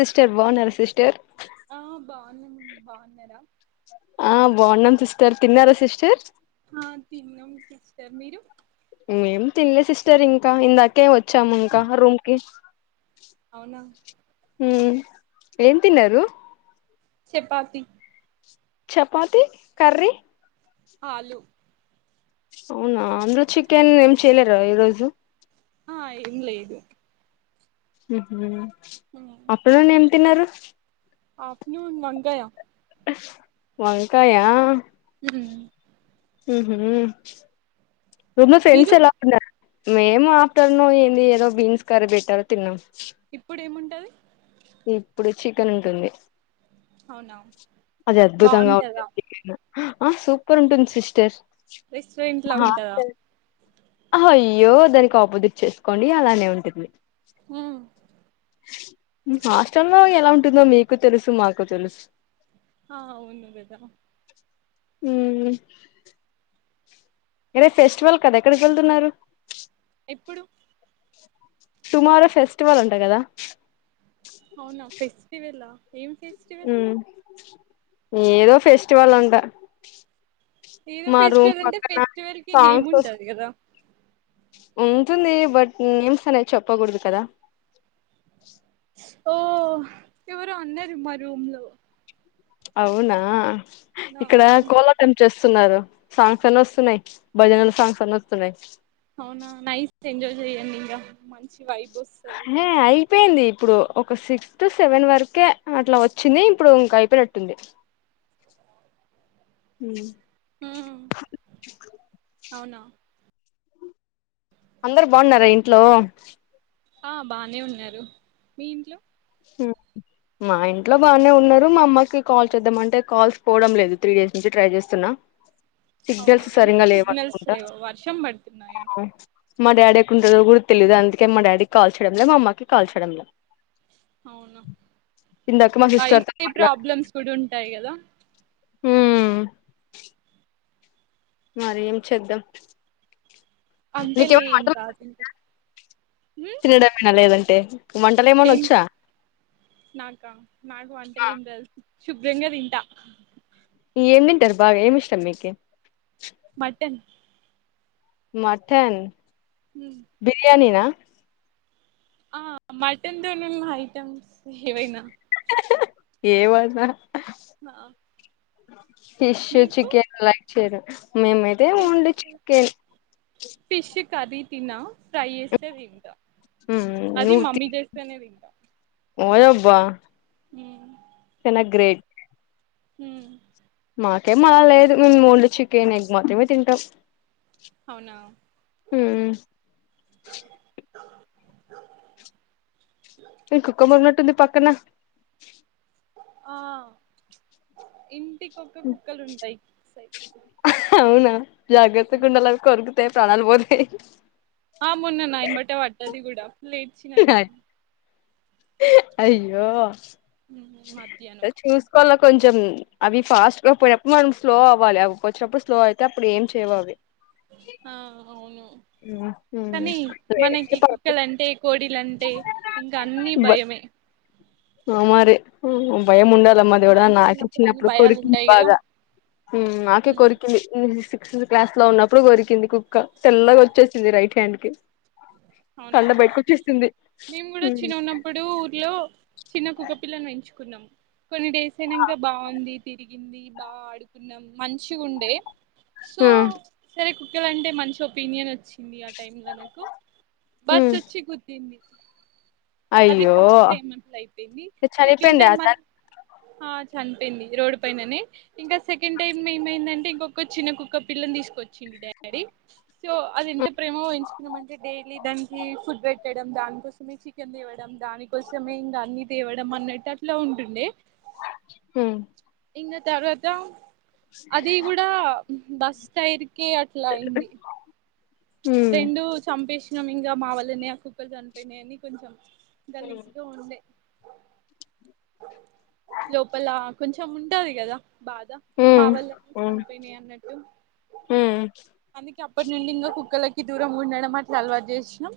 Sister బావున్నారా sister ఆ బావున్నా మీరు బాగున్నారా ఆ బావున్నాం సిస్టర్ తిన్నార సిస్టర్ ఆ తిన్నాం సిస్టర్ మీరు ఏం తినలే సిస్టర్ ఇంకా ఇందాకే వచ్చాము ఇంకా రూమ్ కి అవునా ఉమ్ ఏం తిన్నారు చపాతిీ చపాతి కర్రీ అలుూ అవునా అందులో చికెన్ ఏం చేయలేరా ఈ రోజు ఆ ఇంలే ఇదు హ అప్పుడు నుండి ఏం తిన్నారు ఆ ను మలగాయా వంకాయ హ ర ఫ్రెండ్స్ మీరు ఎలా ఉన్నా మేము ఆఫ్టర్నూన్ ఏంది ఏదో బీన్స్ కర్రీ పెట్టార తిన్నాం స ఇప్పుడు చికెన్ ఉంటుంది అవునా అది అద్భుతంగా బాగుంటదా ఉంది ఆ సూపర్ ఉంటుంది సిస్టర్ రెస్టారెంట్ లా ఉంటదా అహో అయ్యో దానికి ఆపోజిట్ చేసుకోండి అలానే ఉంటుంది ఉమ్, హాస్టల్ లో ఎలా ఉంటుందో మీకు తెలుసు మాకు తెలుసు ఆవును బేదా హ అరే ఫెస్టివల్ కదా ఎక్కడికి వెళ్తున్నారు ఎప్పుడు టుమారో ఫెస్టివల్ ఉంటాయి కదా అవునా ఫెస్టివెల్ ఏం ఫెస్టివల్ ఏదో ఫెస్టివల్ ఉంటా ఏదో ఫెస్టివల్ అంటే ఫెస్టివల్ కి నేమ్ సాంగ్స్ వస్ ఉంటది కదా ఉంటుంది బట్ నేమ్స్ అనే చెప్పకూడదు కదా ఓ ఎవరో అన్నారు మా రూమ్ లో అవునా ఇక్కడ నా కోలాటం చేస్త స్తున్నారు సాంగ్స్ వినస్తున్నాయి భజనా సాంగ్స్ వినస్తున్నాయి అవునా నైస్ ఎంజాయ్ చెయండి ఇంకా మంచి వైబ్ వస్తాది హే అయిపోయింది ఇప్పుడు ఒక సిక్స్ టు సెవెన్ వరకే అట్లా వచ్చింది ఇప్పుడు ఇంక అయిపోయినట్టుంది హమ్ హ అవునా అందరు బాగున్నారా ఇంట్లో ఆ బానే ఉన్నారు మీ ఇంట్లో హమ్ మా ఇంట్లో బాగానే ఉన్నారు మా అమ్మకి కాల్ చేద్దామ అంటే కాల్స్ పోవడం లేదు త్రీ డేస్ నుంచి ట్రై చేస్తున్నా అవునా సిగ్నల్స్ ఎందుకు సరిగా సిగ్నల్స్ లేవనుకుంటా లేవు వర్షం పడుతున్నాయా మా డాడీ ఎక్క ఉంటుందో కూడా తెలీయదు అందుకే మా డాడీకి కాల్ చేయడం లే మా అమ్మకిి కాల్ చేయడం లే అవునా సిస్టర్ వైఫ తో ప్రాబ్లమ్స్ కూడా ఉంటాయి కదా హమ్ మరి ఏం చేద్దాం అంతే లే నీకేమన్నా ఏం వంటలు కాదు ఇంకా తినడమేనా లేదంటే వంటలు ఏమన్నా ఏం వచ్చా నాకా నాకు వంటలు ఏం తెలుసు శుభ్రంగా తింటా ఏం తింటారు బాగా ఏమి ఇష్టం మీకు మటన్ మట్టన్ హ్మ్. బిర్యాని నా ఆ మటన్ తోనే ఐటమ్స్ ఏవైనా ఏమన్నా ఆ ఫిష్, మీకు చికెన్ లైక్ చేయరు, మేమైతే only fish chicken fish curry తిన, ఫ్రై చేస్తే తింట మ్మ్ అది నువ్వు తి మమ్మీ చేస్తేనే తిన్ ఓయబ్బా ఉమ్ చాలా గ్రేట్ హ్మ్ మాకేమో అలా లేదు మేమ్ ఓన్లీ చికెన్, ఎగ్ మాత్రమే తింటాం. అవునా [inaudible] మ్మ్ మి కుక్క మొరిగినట్టుమ్ది పక్కనా ఆ ఇన్ అవునా జాగ్రత్తగుండాలది కొరుకుత్ తే ప్రాణాలు పోతయి ఆ మొన్న నాయంబట పట్టది గూడా ఫుల్ ఏడ్చినా నేను అయ్యో ఉమ్ మధ్యాహ్నం చూసుకోవాల కొంచెం అవి ఫాస్ట్ గ పోయేప్పుడు మనం స్లో అవ్వాలి అవి వచ్చినప్పుడు స్లో అయితే అప్పుడు ఏం చేయవు అవి. ఆ అవును మ్మ్. మ్మ్. కనీ మనకి కుక్కలంటే కోడి డిలంటే ఇంక అన్ని బ భయమే ఆ మరి భయముండద్ లమ్మ దేవుడా మనిషి నాకే ఉన్నప్పుడు అన్ని చిన్నప్పుడు భయాలు కొరికింది ఉంటాయి కదా బాగా, ఉమ్ నాకె హ్మ్ కొరికింది క్స్ క్లాస్ లో ఉన్నప్పుడు కొరికింది కుక్క, తెల్లగా వచ్చేసింది రైట్ హ్యాండ్ కి. అవునా కండ బయటకొచ్చేసింది మేము గూడ చిన్నగున్నప్పుడు ఊర్లో చిన్న కుక్కపిల్లను బెంచుకున్నాం కొన్ని డేస్ అయినంక బావుంది తిరిగ్ గింది బా ఆడుకున్నాం, మంచిగుండే సో సరే కుక్ క్క లన్టె మంచి ఒపీనియన్ ఒచ్చింది ఆ టైం ల నాకు, బస్ ఒచ్చి గుద్దింది. దింది అది అయ్యో ఫస్ట్ టైం అట్లయిపోయింది సెకండ్ చనిపోయిందా టైమ్ అట్ ఆ చ్ చనిపోయింది రోడ్ పైననే, ఇంక సెకండ్ టైమ్ ఏమైందంటే ఇంకొక చిన్నకుక్క పిల్లన్ తీసుకొచ్చిన్ డాడీ సో అది ఎంత ప్రేమగ పెంచుకున్నమంటె డైలీ దానికి ఫుడ్ పెట్టడం దానికోసమే చికెన్ తేవడం, దానికోసమే ఇంకా అన్ని తేవడం అన్నట్టట్ ట్లో ఉంటుండే హ్మ్ ఇంగ తర్వాత అది గూడా బస్ టైర్ కే అట్లయింది రెండు చంపేస్ నం ఇంగా మావళ్లనే ఆ కుక్కలు చనిపోయినయని కొంచెం గలీజ్ గ ఉండే లోపల కొంచెం ఉంటది గదా బాద మా వాళ్లనే చనిపోయినయన్నట్టు అందుకే అప్పటి నుండింగ కుక్కలకి దూరం ఉండడం అట్లలవాటు చేసినం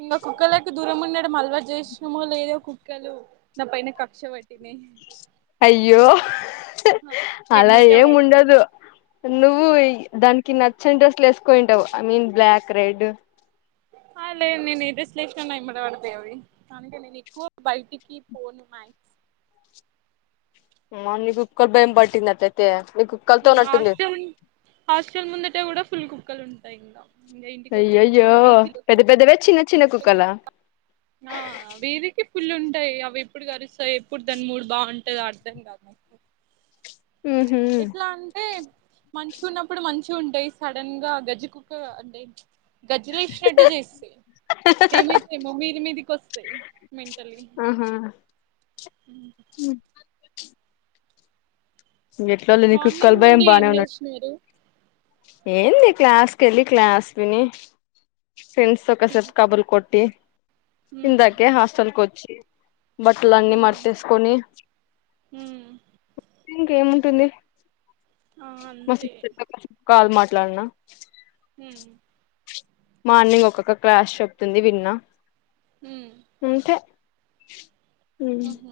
ఇంగ కుక్కలకు దూరం ఉండడం అలవాటు జేసీనమో లేదో కుక్కలు నా పైన కక్ష పెట్ అయ్యో అలా ఎంబటే ఏం ఉండదు. పడుతుంది నువ్వు ఇ దానికి నచ్చని డ్రెస్సులేసుకొని ఉంటవు ఐ మీన్ బ్లాక్ రెడ్ ఆ లేదు నేనే డ్రెస్సులేసిన నా ఎంబడ బడతయి అవి, అందుకె నేనిక్కువ బయటికి పోను మ్యాక్స్ మ్మో నీకు కుక్కల భయం బట్టింది అట్లయితే నీకు కుక్కలతో ఉమ్ ఉన్నట్టుంది హాస్టల్ హాస్టల్ ముందట గూడ ఫుల్ కుక్కలుంటయి ఇంగ. అయ్యయ్యో పెద్ద పెద్దవా చిన్న చిన్న కుక్కలా ఆ బీబీ కి ఫుల్లు ఉంటాయి అవి ఎప్పుడు కరుస్తాయి ఎప్పుడు దాని మూడు బాగుంటది అర్థం కాదు నాకు ఉహు ఎట్లా అంటే మంచికున్నప్పుడు మం చిగా ఉంటాయి సడన్ గా గజ్జి కుక్క అంటే గజ్జి లేచ్చినట్టు చేస్తాయి ఏమే చేయమో మీది మీదికి వస్తాయి మెంటల్ వీ ఆహా ఊ ఇంకా ఎట్లోలే నీ కుక్కల మార్నింగ్ భయం నుండి బానే ఏం ఉన్ చేసినారు ఏందీ క్లాస్ కేళ్లి క్లాస్ విని ఫ్రెండ్స్ తో కాసేపు కబుర్లు కొట్టి హ్మ్ ఇందాకే హాస్టల్ కి వచ్ బట్టలన్నీ హ్మ్ మడతేసుకుని హ్మ్ ఇంకేముంటుంది ఆ మా అంతే సిస్టర్ తో కాసేపు కాల్ మాట్లాడనా హ్మ్ మార్నింగ్ ఒక్కొక్క క్లాస్ చెప్తుంది విన్నా హ్మ్ అంతే హహ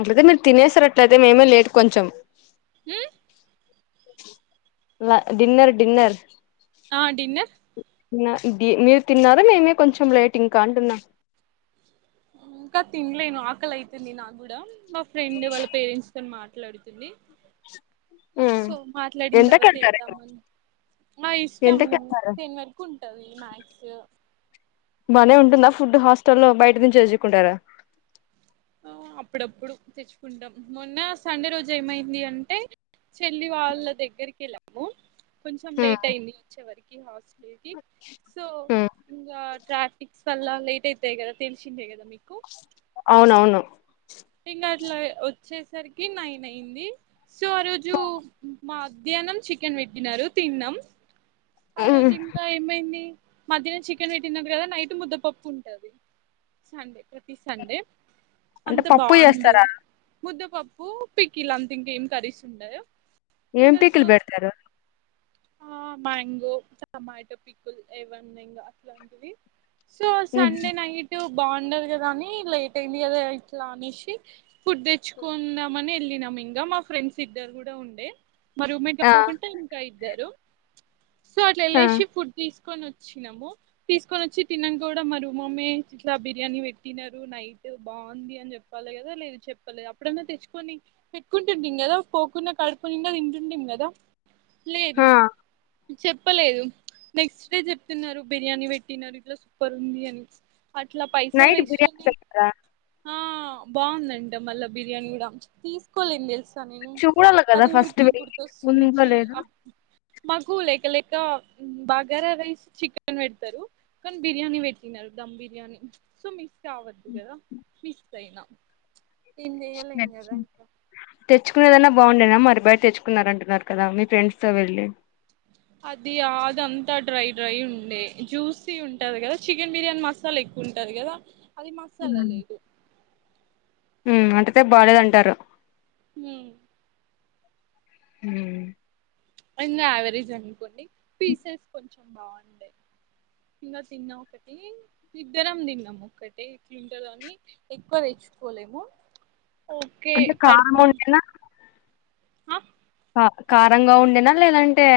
అట్లయితే మీరు తినేసారు అట్లయితే మేమే లేట్ కొంచెం హ్మ్ లా డిన్నర్ డిన్నర్ ఆ డిన్నర్ డి మీరు తిన్నారా మేమే కొంచెం లేట్ ఇంకా అంటున్నా ఇంకా తింలేను ఆకలి అయితుంది నాకు కూడా మా ఫ్రెండ్ వాళ్ళ పేరెంట్స్ తోని మాట్ ట్లాడుతుంది హ్మ్ సో మాట్లాడిన తర్వాత ఎంతకెళ్తారు వెళ్దామని మా ఇష్టము ఎంతకెళ్తారు టేన్ వరకు ఉంటది మ్యాక్స్ బానే ఉంటుందా ఫుడ్ హాస్టల్ బయట నుంచి ఎచ్చుకుంటారా ఆ అప్పుడప్పుడు తెచ్చుకుంటాం మొన్న సండే రోజు ఏమైంది అంటే చెల్లి వాళ్ళ దగ్గరికి వెళ్ళము కొంచం హ్మ్ లేట్ అయింది వచ్చే వరకి హాస్టల్ కి సో హ్మ్ ఇంగా ప్రాటిక్స్ వల్ల లేట్ అవుతాయి కదా తెలిసిందే కదా మీకు అవునవును ఇంకా అట్లా వచ్చేసరికి నైన్ అయింది సో ఆ రోజు మాధ్యాహ్నం చికెన్ పెట్టినారు తిన్నాం ఆ హ్మ్ రోజు ఇంకా ఏమైంది మధ్యాహ్నం చికెన్ పెట్టిన కదా నైట్ ముద్దపప్పు ఉంటది సండే ప్రతి సండే అంటే పప్పు చేస్తారా ముద్ద పప్పు పికిల్ అంత ఇంక ఏం కర్రి ఉండదు ఏం పికిల్ పెడతారు ఆ మ్యాంగో టమాటో పిక్కుల్ ఏవన్నాంగా అట్లాంటివి సో హుహు. సండే నైట్ బాగుండదు కదా అని లేట్ అయింది కదా ఇట్లా అనేసి ఫుడ్ తెచ్చుకుందాంమని వెళ్ళినాము ఇంకా మా ఫ్రెండ్స్ ఇద్దరు కూడా ఉండే మా రూమ్మేట్ ఆ కాకుండా ఇంకా ఇద్దరు సో అట్లా ఆ వెళ్ళేసి ఫుడ్ తీసు తీసుకని వచ్చినాము తీసుకొని వచ్చి తినం కూడా మమ్మీ ఇట్లా బిర్యానీ పెట్టినారు నైట్ బాగుంది చెప్పాలి కదా లేదు చెప్పలేదు అప్పుడన్న తెచ్చుకొని పెట్కుంటుంటీమ్ కదా పోకున్నా కడుపుని తింటున్ డిం కదా లేదు ఆ చెప్పలేదు నెక్స్ట్ డే చెప్తున్నారు బిర్యానీ పెట్టినరూ ఇట్లా సూపర్ ఉంది అని అట్లా పైసలు నైట్ బిర్యానీ వేస్ట్డి పెడతారా ఆ బాగుందంట మళ్ళా బిర్యానీ కూడా తీసుకోలేదు తెలుసు నేను చూడాలి కదా అది ఫస్ట్ ఊరికే వెళ్ళి గుర్తొస్తుంది ఉందో చ లేదో మగు లేకలే ఇంకా బగారా రైస్ చికెన్ పెడతారు కానీ బిర్యానీ పెట్టినారు దమ్ బిర్యానీ సుమిస్ కావద్దు కదా సైనా తెచ్చుకునేదన్నా బాగుండేనా మరి బయట తెచ్చుకున్నార అంటున్నారు కదా మీ ఫ్రెండ్స్ తో వెళ్ళి అది అదంతా డ్రై డ్రై ఉండే జ్యూసీ ఉంటది కదా చికెన్ బిర్యానీ మసాలా ఎక్కువ ఉంటది గదా అది మసాలా లేదు ఉమ్ అంటతే బాగాలేదంటారు మ్ హు అన్నీ యావరేజ్ అనుకోండి పీసెస్ కొంచెం బాగుండే ఇంకా తిన్నా ఒకటి ఇద్దరం తిన్నాం ఒక్కటె ఇట్ల ఉంటదని ఎక్కువ తె కులేము ఇంత కారణం ఉంటేనా ఆ కారంగా ఉండేనా లేదంటే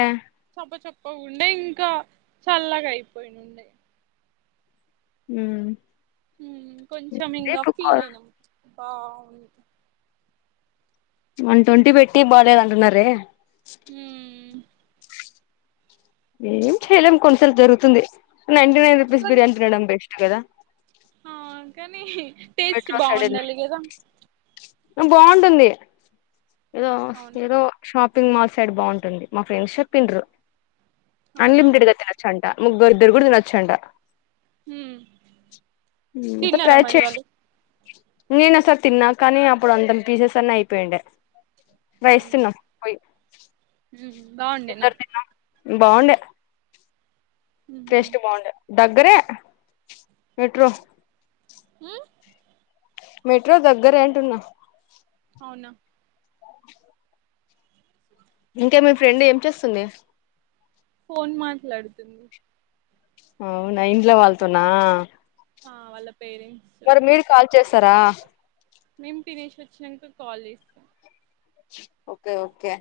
చప చప్ప ఉండే ఇంకా చల్లగా అయిపోయి ఉండే ఉమ్ కొంచెం ఇంకా ఫీల్ అయినాం బాగుంది వన్ ట్వంటీ పెట్టి బాలేదంటున్నారే మ్ ఏం చేయలేం కొన్నిసార్లు జరుగుతుంది నైన్టీ నైన్ రూపీస్ బిర్యానీ తినడం బెస్టు కదా ఆ కానీ టేస్ట్ మెట్రో సైడ్ వెళ్ళి బాగుండాలి కదా బాగుంటుంది ఏదో అవును ఏదో షాప్ షపింగ్ మాల్ సైడ్ బాగుంటుంది మా ఫ్రెండ్స్ చెప్పిండ్రు అవునా అన్లిమిటెడ్ గా తినచ్చంట ముగ్గురి ఇద్దరు కూడా తినొచ్చంట అయితే తిన్నారా ట్రై మరి చేయండి వాళ్ళు నేను ఒసార్ తిన్నా కానీ అప్పుడు అంతం పీసెస్ అన్ని అయిపోయుండే అవునా వయస్తున్నా పోయి బాగుండేనా ఇద్దరు తిన్నాం బాగుండే టేస్ట్ బాగుండే దగ్గరే మెట్రో హ్మ్ మెట్రో దగ్గరే అంటున్న అవునా ఇంకాే మీ ఫ్రెండ్ ఏం చేస్తుంది ఫోన్ మాట్లాడుతుంది అవునా ఇంట్లో వాళ్ళతోన్నా వాళ్ళ పేరెంట్స్ మరి మీరు కాల్ చేస్తారా మేం తినేసి వచ్చినంకా కాల్ చేస్తాం ఓకే ఓకే